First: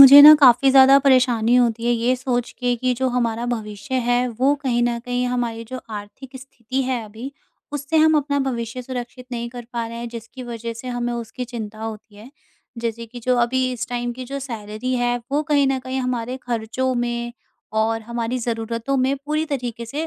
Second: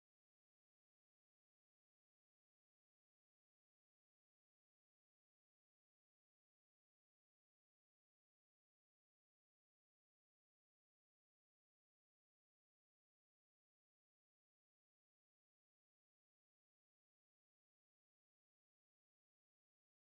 मुझे ना काफ़ी ज़्यादा परेशानी होती है ये सोच के कि जो हमारा भविष्य है वो कहीं न कहीं हमारी जो आर्थिक स्थिति है अभी, उससे हम अपना भविष्य सुरक्षित नहीं कर पा रहे हैं जिसकी वज़ह से हमें उसकी चिंता होती है। जैसे कि जो अभी इस टाइम की जो सैलरी है वो कहीं न कहीं हमारे खर्चों में और हमारी ज़रूरतों में पूरी तरीके से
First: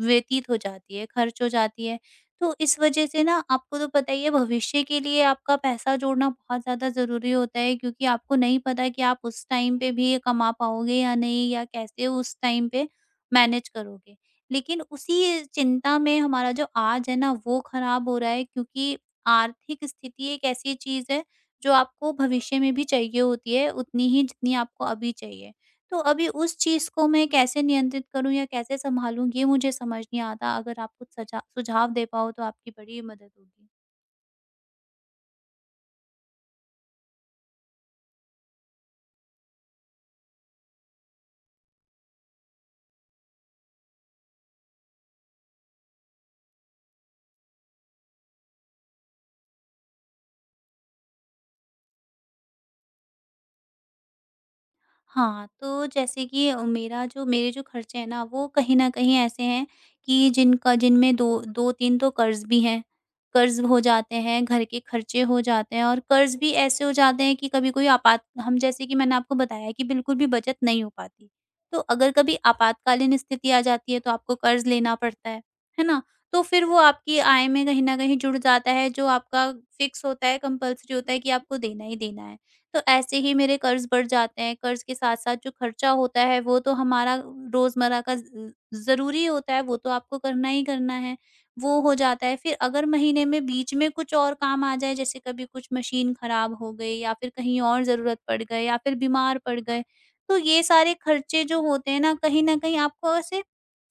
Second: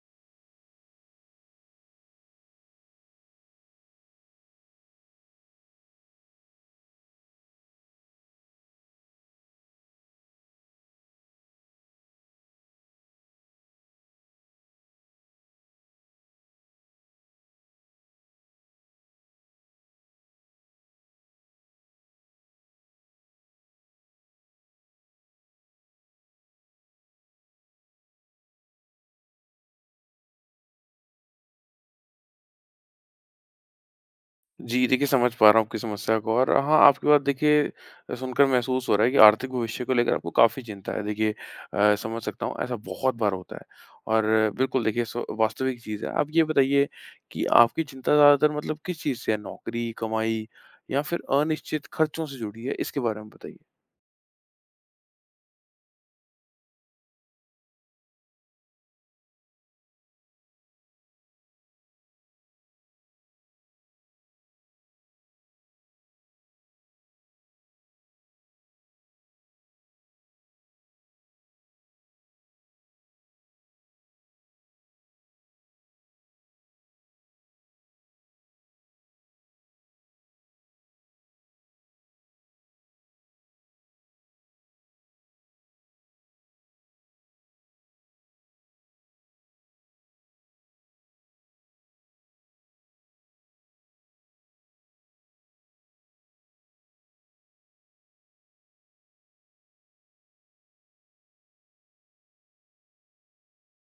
व्यतीत हो जाती है, खर्च हो जाती है। तो इस वजह से ना आपको तो पता ही है, भविष्य के लिए आपका पैसा जोड़ना बहुत ज़्यादा ज़रूरी होता है क्योंकि आपको नहीं पता कि आप उस टाइम पे भी ये कमा पाओगे या नहीं या कैसे उस टाइम पे मैनेज करोगे। लेकिन उसी चिंता में हमारा जो आज है ना वो ख़राब हो रहा है, क्योंकि आर्थिक स्थिति एक ऐसी चीज़ है जो आपको भविष्य में भी चाहिए होती है उतनी ही जितनी आपको अभी चाहिए। तो अभी उस चीज़ को मैं कैसे नियंत्रित करूँ या कैसे सँभालूँ, ये मुझे समझ नहीं आता। अगर आप कुछ सजा सुझाव दे पाओ तो आपकी बड़ी मदद होगी। जी, देखिए समझ पा रहा हूँ आपकी समस्या को और हाँ, आपकी बात देखिए सुनकर महसूस हो रहा है कि आर्थिक भविष्य को लेकर आपको काफ़ी चिंता है। देखिए समझ सकता हूँ ऐसा बहुत बार होता है और बिल्कुल देखिए सो वास्तविक चीज़ है। आप ये बताइए कि आपकी चिंता ज़्यादातर मतलब किस चीज़ से है? नौकरी, कमाई या फिर अनिश्चित खर्चों से जुड़ी है? इसके बारे में बताइए। हाँ, तो जैसे कि मेरा जो खर्चे हैं ना वो कहीं न कहीं ऐसे हैं कि जिनका जिनमें दो 2-3 तो कर्ज़ भी हैं। कर्ज़ हो जाते हैं, घर के खर्चे हो जाते हैं और कर्ज़ भी ऐसे हो जाते हैं कि कभी कोई आपात हम, जैसे कि मैंने आपको बताया कि बिल्कुल भी बचत नहीं हो पाती। तो अगर कभी आपातकालीन स्थिति आ जाती है तो आपको कर्ज़ लेना पड़ता है ना? तो फिर वो आपकी आय में कहीं न कहीं जुड़ जाता है जो आपका फ़िक्स होता है, कंपल्सरी होता है कि आपको देना ही देना है। तो ऐसे ही मेरे कर्ज़ बढ़ जाते हैं। कर्ज़ के साथ-साथ जो खर्चा होता है वो तो हमारा रोज़मर्रा का ज़ ज़रूरी होता है, वो तो आपको करना ही करना है, वो हो जाता है। फिर अगर महीने में बीच में कुछ और काम आ जाए जैसे कभी कुछ मशीन ख़राब हो गई या फिर कहीं और ज़रूरत पड़ गए या फिर बीमार पड़ गए, तो ये सारे खर्चे जो होते हैं ना, कहीं न कहीं आपको ऐसे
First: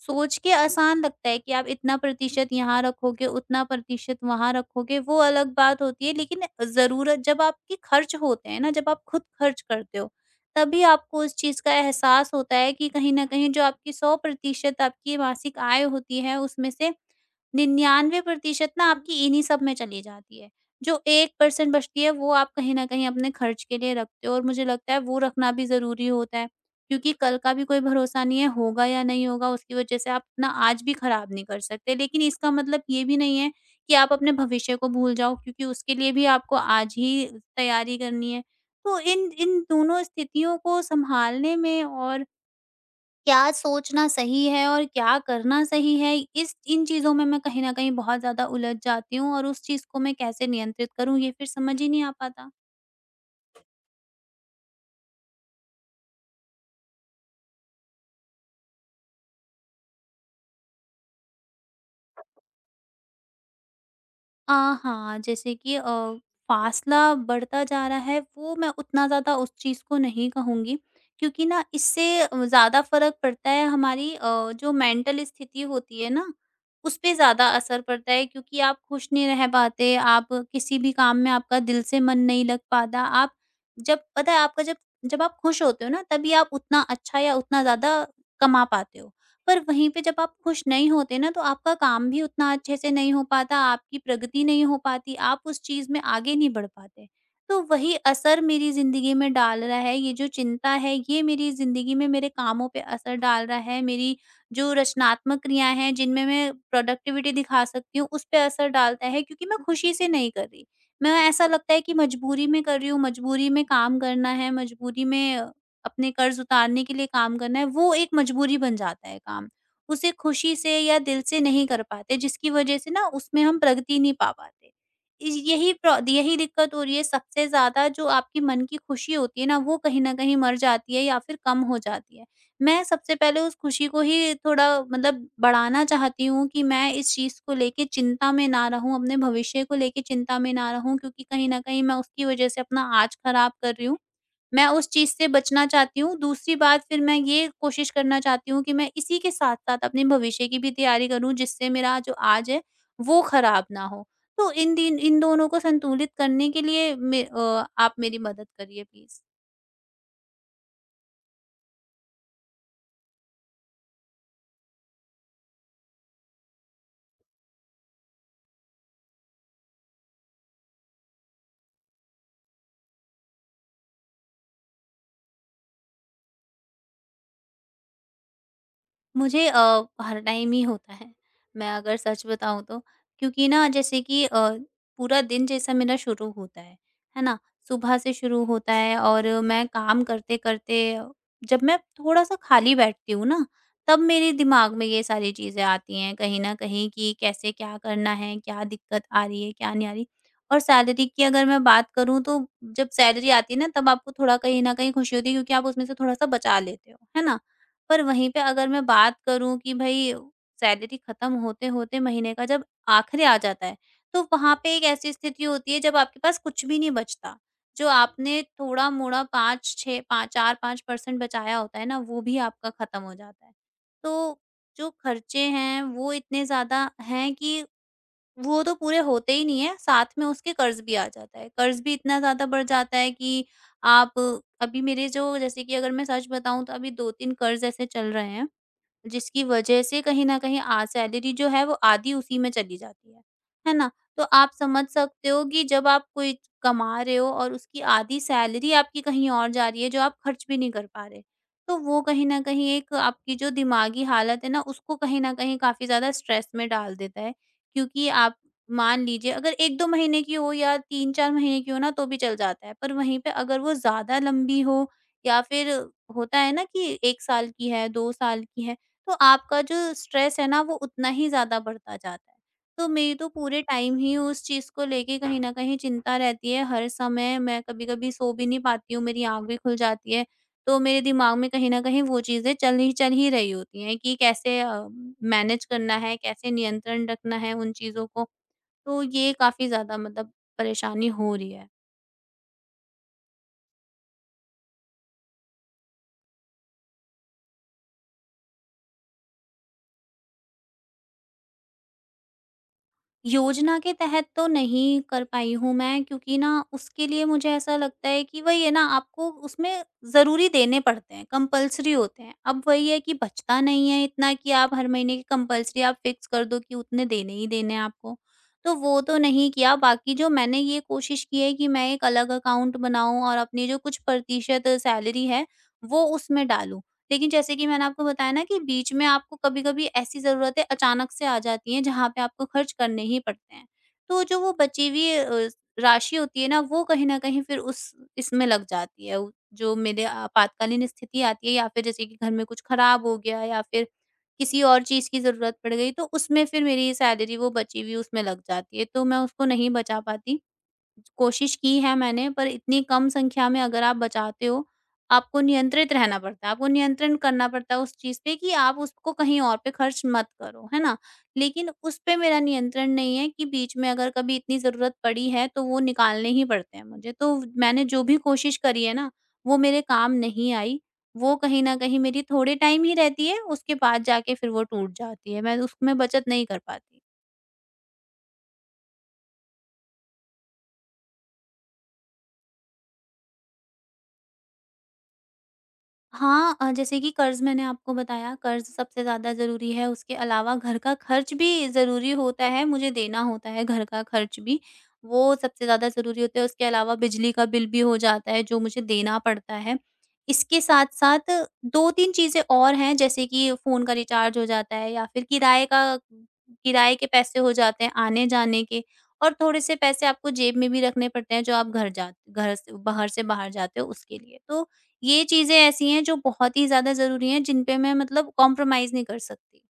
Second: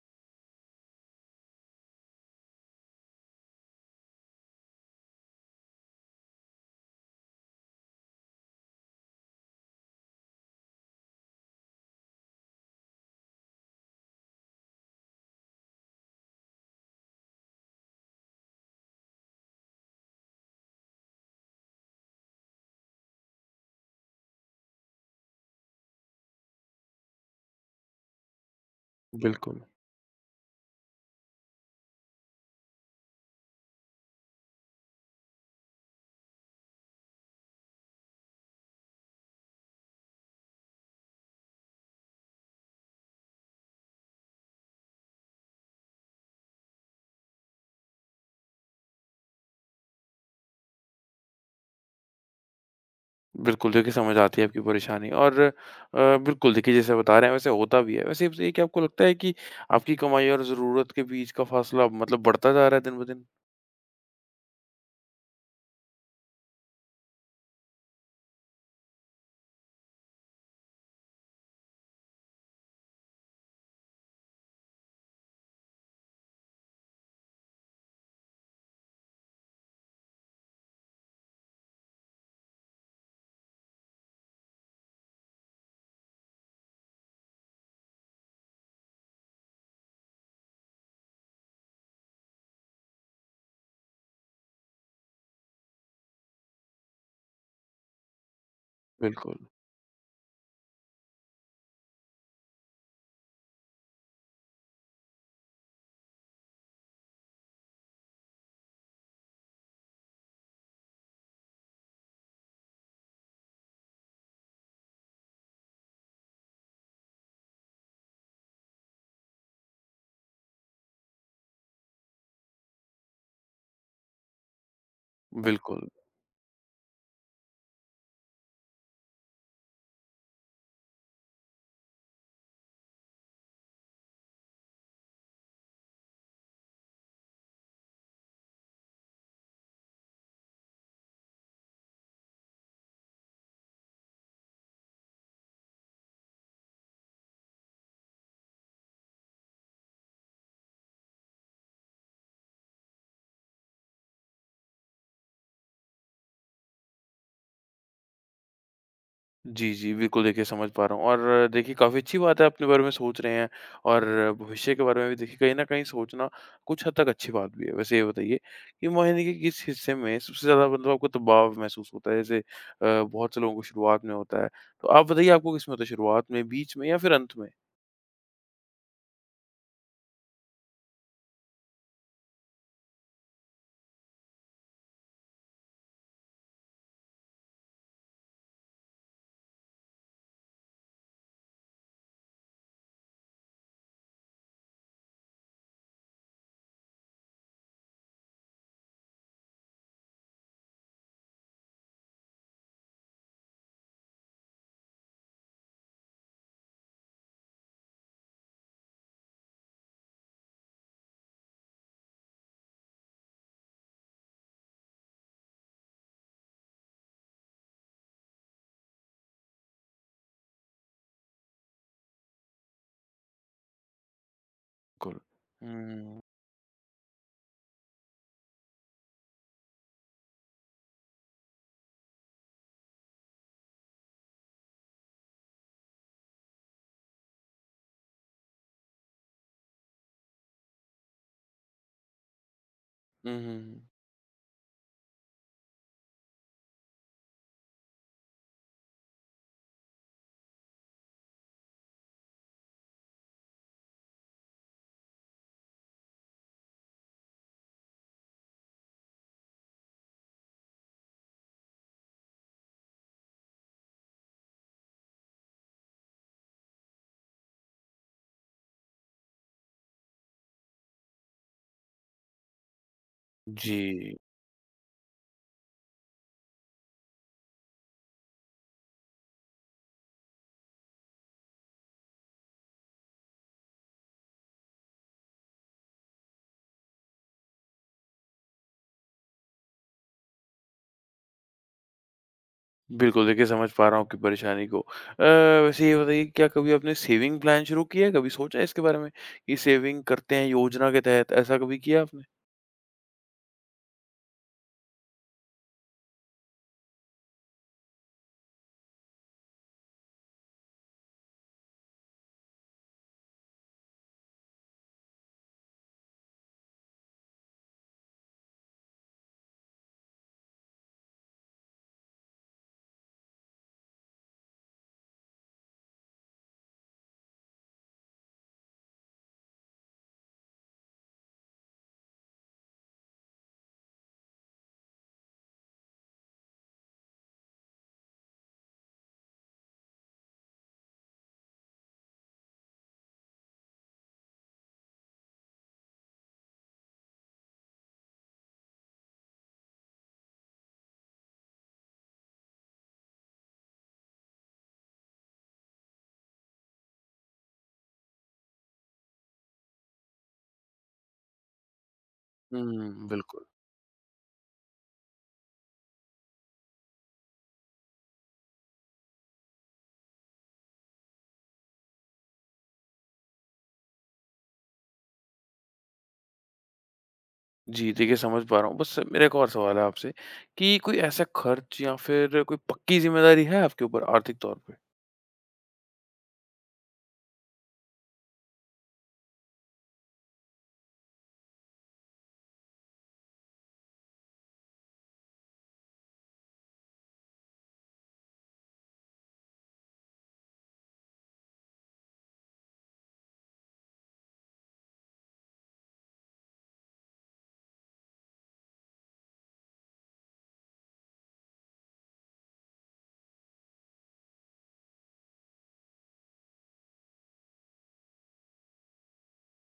सोच के आसान लगता है कि आप इतना प्रतिशत यहाँ रखोगे, उतना प्रतिशत वहाँ रखोगे, वो अलग बात होती है। लेकिन ज़रूरत जब आपके खर्च होते हैं ना, जब आप खुद खर्च करते हो, तभी आपको उस चीज़ का एहसास होता है कि कहीं न कहीं जो आपकी 100% आपकी मासिक आय होती है, उसमें से 99% ना आपकी इन्हीं सब में चली जाती है। जो 1% बचती है, वो आप कहीं न कहीं अपने खर्च के लिए रखते हो और मुझे लगता है वो रखना भी ज़रूरी होता है। क्योंकि कल का भी कोई भरोसा नहीं है, होगा या नहीं होगा, बिल्कुल। उसकी वजह से आप अपना आज भी खराब नहीं कर सकते। लेकिन इसका मतलब ये भी नहीं है कि आप अपने भविष्य को भूल जाओ, क्योंकि उसके लिए भी आपको आज ही तैयारी करनी है। तो इन इन दोनों स्थितियों को संभालने में और क्या सोचना सही है और क्या करना सही है, इस इन चीज़ों में मैं कहीं न कहीं बहुत ज़्यादा उलझ जाती हूँ और उस चीज़ को मैं कैसे नियंत्रित करूँ ये फिर समझ ही नहीं आ पाता। बिल्कुल, देखिए समझ आती है आपकी परेशानी और बिल्कुल देखिए जैसे बता रहे हैं वैसे होता भी है। वैसे ये क्या आपको लगता है कि आपकी कमाई और ज़रूरत के बीच का फ़ासला मतलब बढ़ता जा रहा है दिन-ब-दिन? अ, हाँ, जैसे कि फासला बढ़ता जा रहा है, वो मैं उतना ज़्यादा उस चीज़ को नहीं कहूँगी, क्योंकि ना इससे ज़्यादा फ़र्क पड़ता है हमारी जो मेंटल स्थिति होती है ना, उसपे ज़्यादा असर पड़ता है क्योंकि आप खुश नहीं रह पाते, आप किसी भी काम में आपका दिल से मन नहीं लग पाता, आप जब पता है आपका जब जब आप खुश होते हो ना, तभी आप उतना अच्छा या उतना ज़्यादा कमा पाते हो। पर वहीं पे जब आप खुश नहीं होते ना तो आपका काम भी उतना अच्छे से नहीं हो पाता, आपकी प्रगति नहीं हो पाती, आप उस चीज़ में आगे नहीं बढ़ पाते। तो वही असर मेरी ज़िंदगी में बिल्कुल, डाल रहा है, ये जो चिंता है ये मेरी ज़िंदगी में मेरे कामों पे असर डाल रहा है, मेरी जो रचनात्मक क्रियाएँ हैं जिनमें मैं प्रोडक्टिविटी दिखा सकती हूँ, उस पे असर डालता है क्योंकि मैं खुशी से नहीं कर रही। मैं, ऐसा लगता है कि मजबूरी में कर रही हूँ, मजबूरी में काम करना है, मजबूरी में अपने कर्ज उतारने के लिए काम करना है, वो एक मजबूरी बन जाता है काम। उसे खुशी से या दिल से नहीं कर पाते जिसकी वजह से ना उसमें हम प्रगति नहीं पा पाते। इस यही बिल्कुल। प्रो यही दिक्कत हो रही है सबसे ज़्यादा, जो आपके मन की खुशी होती है ना वो कहीं न कहीं मर जाती है या फिर कम हो जाती है। मैं सबसे पहले उस खुशी को ही थोड़ा मतलब बढ़ाना चाहती हूँ कि मैं इस चीज़ को लेके चिंता में ना रहूँ, अपने भविष्य को लेके चिंता में ना रहूँ, क्योंकि कहीं न कहीं मैं उसकी वजह से अपना आज खराब कर रही हूँ। मैं उस चीज़ से बचना चाहती हूँ। दूसरी बात, फिर मैं ये कोशिश करना चाहती हूँ कि मैं इसी के साथ-साथ अपने भविष्य की भी तैयारी करूँ, जिससे मेरा जो आज है वो ख़राब ना हो। तो इन दोनों को संतुलित करने के लिए आप मेरी मदद करिए प्लीज़। जी, जी, बिल्कुल देखिए समझ पा रहा हूँ और देखिए काफ़ी अच्छी बात है आप अपने बारे में सोच रहे हैं और भविष्य के बारे में भी देखिए कहीं न कहीं सोचना कुछ हद तक अच्छी बात भी है। वैसे ये बताइए कि महीने के किस हिस्से में सबसे ज़्यादा मतलब आपको दबाव महसूस होता है? जैसे बहुत से लोगों को शुरुआत में होता है, तो आप बताइए आपको किसमें होता है शुरुआत में, बीच में या फिर अंत में? मुझे हर टाइम ही होता है। मैं अगर सच बताऊँ तो, क्योंकि ना जैसे कि पूरा दिन जैसा मेरा शुरू होता है ना? सुबह से शुरू होता है और मैं काम करते-करते जब मैं थोड़ा-सा खाली बैठती हूँ ना, तब मेरे दिमाग में ये सारी चीज़ें आती हैं कहीं न कहीं कि कैसे क्या करना है, क्या दिक्कत आ रही है, क्या नहीं आ रही। और सैलरी की अगर मैं बात करूँ तो, जब सैलरी आती है ना तब आपको थोड़ा कहीं न कहीं खुशी होती है क्योंकि आप उसमें से थोड़ा-सा बचा लेते हो, है ना? पर वहीं पे अगर मैं बात करूँ कि भई सैलरी खत्म होते-होते महीने का जब आखिरी आ जाता है, तो वहाँ पे एक ऐसी स्थिति होती है जब आपके पास कुछ भी नहीं बचता। जो आपने थोड़ा-मोड़ा 5-6 पा 4-5% बचाया होता है ना, वो भी आपका खत्म हो जाता है। तो जो बिल्कुल। खर्चे हैं, वो हुँ। इतने ज़्यादा हैं कि वो तो पूरे होते ही नहीं है, साथ में उसके कर्ज़ भी आ जाता है। कर्ज़ भी इतना ज़्यादा बढ़ जाता है कि आप, अभी मेरे जो जैसे कि अगर मैं सच बताऊँ तो अभी 2-3 कर्ज़ ऐसे चल रहे हैं। जिसकी वजह से कहीं न कहीं आ सैलरी जो है वो आधी उसी में चली जाती है। हुँ, है हुँ। ना? तो आप समझ सकते हो कि जब आप कोई कमा रहे हो और उसकी आधी सैलरी आपकी कहीं और जा रही है जो आप खर्च भी नहीं कर पा रहे। तो वो कहीं न कहीं एक आपकी जो दिमागी हालत है ना उसको कहीं न कहीं काफ़ी ज़्यादा स्ट्रेस में डाल देता है। क्योंकि आप, मान लीजिए अगर 1-2 महीने की हो या 3-4 महीने की हो ना तो भी चल जाता है। पर वहीं पे अगर वो ज़्यादा लंबी हो या फिर होता है ना कि 1 साल की है, 2 साल की है। तो आपका जो स्ट्रेस है ना वो उतना ही ज़्यादा बढ़ता जाता है। तो मेरी तो पूरे जी। टाइम ही उस चीज़ को लेके कहीं न कहीं चिंता रहती है, हर समय। मैं कभी-कभी सो भी नहीं पाती हूँ, मेरी आँख भी खुल जाती है। तो मेरे दिमाग में कहीं न कहीं वो चीज़ें चल ही रही होती हैं कि कैसे मैनेज करना है, कैसे नियंत्रण रखना है उन चीज़ों को। तो ये काफ़ी ज़्यादा मतलब परेशानी हो रही है। बिल्कुल, देखिए समझ पा रहा हूँ आपकी परेशानी को। वैसे ये बताइए क्या कभी आपने सेविंग प्लान शुरू किया है? कभी सोचा है इसके बारे में कि सेविंग करते हैं योजना के तहत, ऐसा कभी किया आपने? योजना के तहत तो नहीं कर पाई हूँ मैं, क्योंकि ना उसके लिए मुझे ऐसा लगता है कि वही है ना, आपको उसमें ज़रूरी देने पड़ते हैं, कंपल्सरी होते हैं। अब वही है कि बचता नहीं है इतना कि आप हर महीने की कंपल्सरी आप फिक्स कर दो कि उतने देने ही देने हैं आपको। तो वो तो नहीं किया, बाकी जो मैंने ये कोशिश की है कि मैं एक अलग अकाउंट बनाऊँ और अपनी जो कुछ प्रतिशत सैलरी है, वो उसमें डालूँ। लेकिन जैसे कि मैंने आपको बताया ना कि बीच में आपको कभी-कभी ऐसी ज़रूरतें अचानक से आ जाती हैं जहाँ पे आपको खर्च करने ही पड़ते हैं। तो जो वो बची हुई राशि होती है ना वो कहीं न कहीं फिर उस इसमें लग जाती है। उ जो मेरे आपातकालीन स्थिति आती है या फिर जैसे कि घर में कुछ खराब हो गया या फिर किसी और चीज़ की ज़रूरत पड़ गई तो उसमें फिर मेरी सैलरी वो बची हुई उसमें लग जाती है। तो मैं उसको नहीं बचा पाती। कोशिश की है मैंने, पर इतनी कम संख्या में अगर आप बचाते हो, आपको नियंत्रित रहना पड़ता है, आपको नियंत्रण करना पड़ता है उस चीज़ पे कि आप उसको कहीं और पे खर्च मत करो, है ना? लेकिन उस पे मेरा नियंत्रण हुँ, नहीं है बिल्कुल। कि बीच में अगर कभी इतनी ज़रूरत पड़ी है, तो वो निकालने ही पड़ते हैं मुझे। तो मैंने जो भी कोशिश करी है ना, वो मेरे काम नहीं आई। वो कहीं न कहीं मेरी थोड़े टाइम ही रहती है, उसके बाद जाके फिर वो टूट जाती है। मैं उसमें बचत नहीं कर पाती। जी, देखिए समझ पा रहा हूँ। बस मेरा एक और सवाल है आपसे कि कोई ऐसा खर्च या फिर कोई पक्की ज़िम्मेदारी है आपके ऊपर आर्थिक तौर पे? हाँ, जैसे कि कर्ज़, मैंने आपको बताया कर्ज़ सबसे ज़्यादा ज़रूरी है, उसके अलावा घर का खर्च भी ज़रूरी होता है, मुझे देना होता है घर का खर्च भी, वो सबसे ज़्यादा ज़रूरी होता है, उसके अलावा बिजली का बिल भी हो जाता है जो मुझे देना पड़ता है। इसके साथ-साथ 2-3 चीज़ें और हैं, जैसे कि फ़ोन का रिचार्ज हो जाता है या फिर किराए के पैसे हो जाते हैं आने-जाने के, और थोड़े-से पैसे आपको जेब में भी रखने पड़ते हैं जो आप घर जा घर से बाहर जाते हो उसके लिए। तो ये चीज़ें ऐसी हैं जो बहुत ही ज़्यादा ज़रूरी हैं जिन पे मैं मतलब कॉम्प्रोमाइज़ नहीं कर सकती।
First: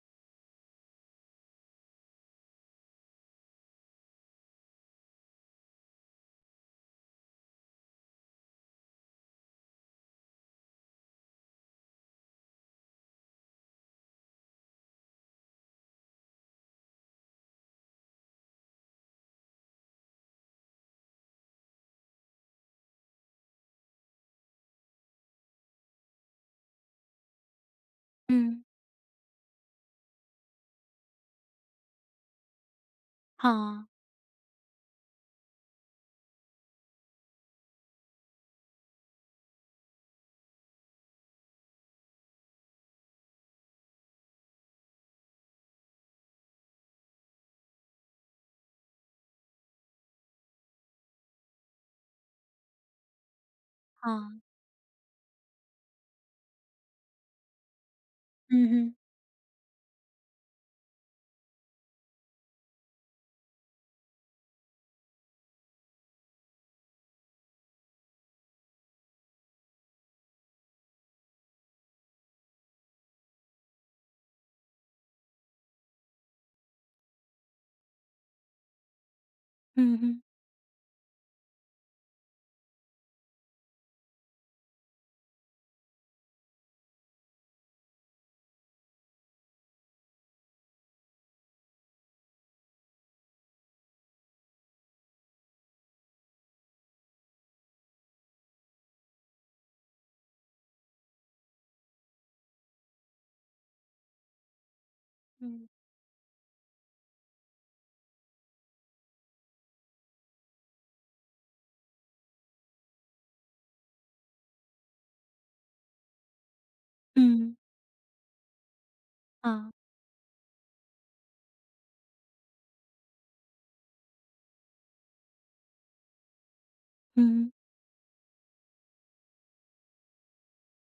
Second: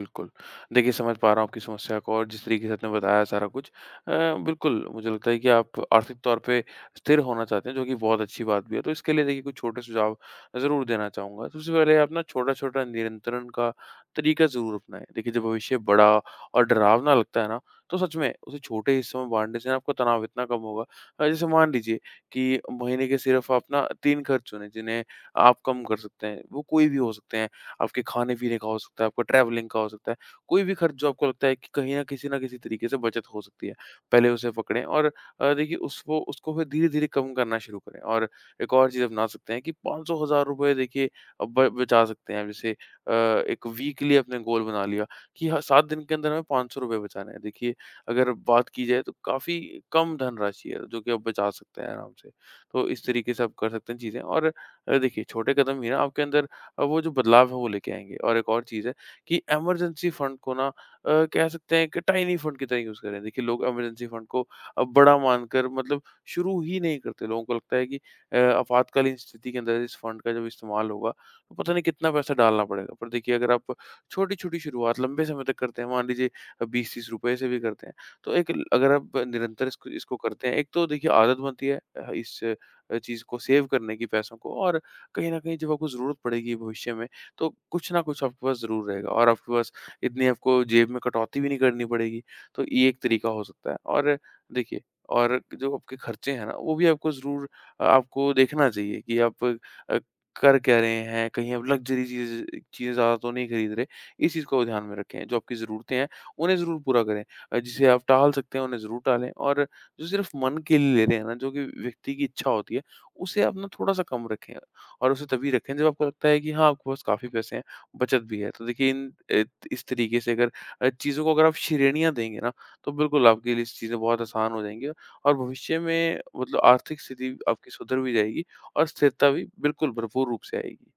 बिल्कुल। देखिए, समझ पा रहा हूँ आपकी समस्या को और जिस तरीके से आपने बताया सारा कुछ बिल्कुल, मुझे लगता है कि आप आर्थिक तौर पे स्थिर होना चाहते हैं, जो कि बहुत अच्छी बात भी है। तो इसके लिए देखिए कुछ छोटे सुझाव ज़रूर देना चाहूँगा। सबसे पहले आप ना छोटा-छोटा नियंत्रण का तरीका ज़रूर अपनाएँ। देखिए, जब भविष्य बड़ा और डरावना लगता है ना, तो सच में उसे छोटे हिस्सों में बाँटने से ना आपका तनाव इतना कम होगा जैसे मान लीजिए कि महीने के सिर्फ़ आप ना 3 खर्च चुनें, जिन्हें आप कम कर सकते हैं। वो कोई भी हो सकते हैं। आपके हुँ। खाने-पीने का हो सकता है, आपका ट्रैवलिंग का हो सकता है, कोई भी खर्च जो आपको लगता है कि कहीं न किसी न किसी तरीके से बचत हो सकती है, हाँ, पहले उसे पकड़ें और देखिए उस वो उसको फिर धीरे-धीरे कम करना शुरू करें। और एक और चीज़ अपना सकते हैं कि 500 हज़ार रुपए देखिए अ, ब बचा सकते हैं। जैसे एक वीकली आपने गोल बना लिया कि ह 7 दिन के अंदर हमें ₹500 बचाने हैं। देखिए अगर बात की जाए तो काफ़ी कम धनराशि है, जो कि आप बचा सकते हैं आराम से। तो इस तरीके से आप कर सकते हैं चीज़ें हाँ। और देखिए छोटे कदम ही ना आपके अंदर वो जो बदलाव है वो लेके आएँगे। और एक और हुँ, चीज़ हुँ। है कि इमरजेंसी फंड को ना कह सकते हैं कि टाइनी फंड की तरह यूज़ करें। देखिए लोग इमरजेंसी फंड को अब बड़ा मानकर मतलब शुरू ही नहीं करते। लोगों को लगता है कि आपातकालीन स्थिति के अंदर इस फंड का जब इस्तेमाल होगा तो पता नहीं कितना पैसा डालना पड़ेगा। पर देखिए अगर आप छोटी-छोटी शुरुआत लंबे समय तक करते हैं, मान लीजिए 20-30 रुपए से भी करते हैं, तो एक ल अगर आप निरंतर इसको हुँ, इसको हुँ। करते हैं, एक तो देखिए आदत बनती है इस चीज़ को सेव करने की पैसों को और कहीं न कहीं जब आपको ज़रूरत पड़ेगी भविष्य में, तो कुछ ना कुछ आपके पास ज़रूर रहेगा और आपके पास इतनी आपको जेब में कटौती भी नहीं करनी पड़ेगी। तो ये एक तरीका हो सकता है और देखिए और जो आपके खर्चे हैं ना, वो भी आपको ज़रूर आपको देखना चाहिए कि आप कर क्या रहे हैं, कहीं आप लग्ज़री चीज़ें ज़्यादा तो नहीं खरीद रहे। इस चीज़ को ध्यान में रखें, जो आपकी हुँ। ज़रूरतें हैं, उन्हें ज़रूर पूरा करें। जिसे आप टाल सकते हैं, उन्हें ज़रूर टालें और जो सिर्फ़ मन के लिए ले रहे हैं ना, जो कि व्यक्ति की इच्छा होती है, उसे आप ना थोड़ा-सा कम रखें। और उसे तभी रखें जब आपको लगता है कि हाँ, आपके पास हुँ। काफ़ी पैसे हैं, बचत भी है। तो देखिए इन ए हाँ। इस तरीके से अगर चीज़ों को अगर आप श्रेणियाँ देंगे ना, तो बिल्कुल आपके लिए चीज़ें बहुत आसान हो जाएँगी और भविष्य में मतलब आर्थिक स्थिति हुँ। आपकी सुधर भी जाएगी और स्थिरता भी बिल्कुल भरपूर रूप से आएगी।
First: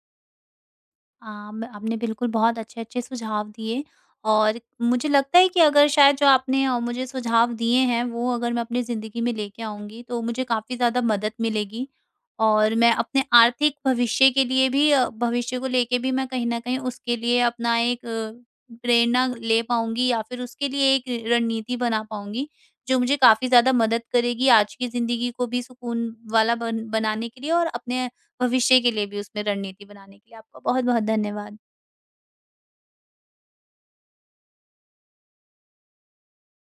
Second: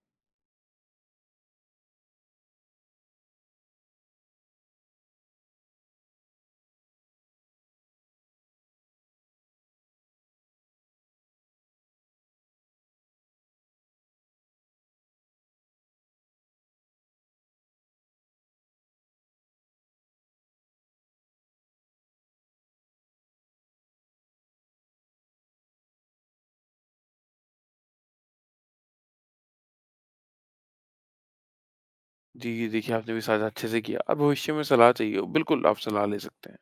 आम, आपने बिल्कुल बहुत अच्छे-अच्छे सुझाव दिए और मुझे लगता है कि अगर शायद जो आपने मुझे सुझाव दिए हैं, वो अगर मैं अपनी ज़िंदगी में लेके आऊँगी तो मुझे काफ़ी ज़्यादा मदद मिलेगी। और मैं अपने आर्थिक भविष्य के लिए भी भविष्य को लेके भी मैं कहीं न कहीं उसके लिए अपना एक प्रेरणा ले पाऊँगी या फिर उसके लिए एक रणनीति बना पाऊँगी, जो मुझे काफ़ी ज़्यादा मदद करेगी आज की ज़िंदगी को भी सुकून वाला बन बनाने के लिए और अपने भविष्य के लिए भी उसमें रणनीति बनाने के लिए। आपका बहुत बहुत धन्यवाद। जी, देखिए आपने भी साझा अच्छे से किया और भविष्य में सलाह चाहिए हो, बिल्कुल आप सलाह ले सकते हैं।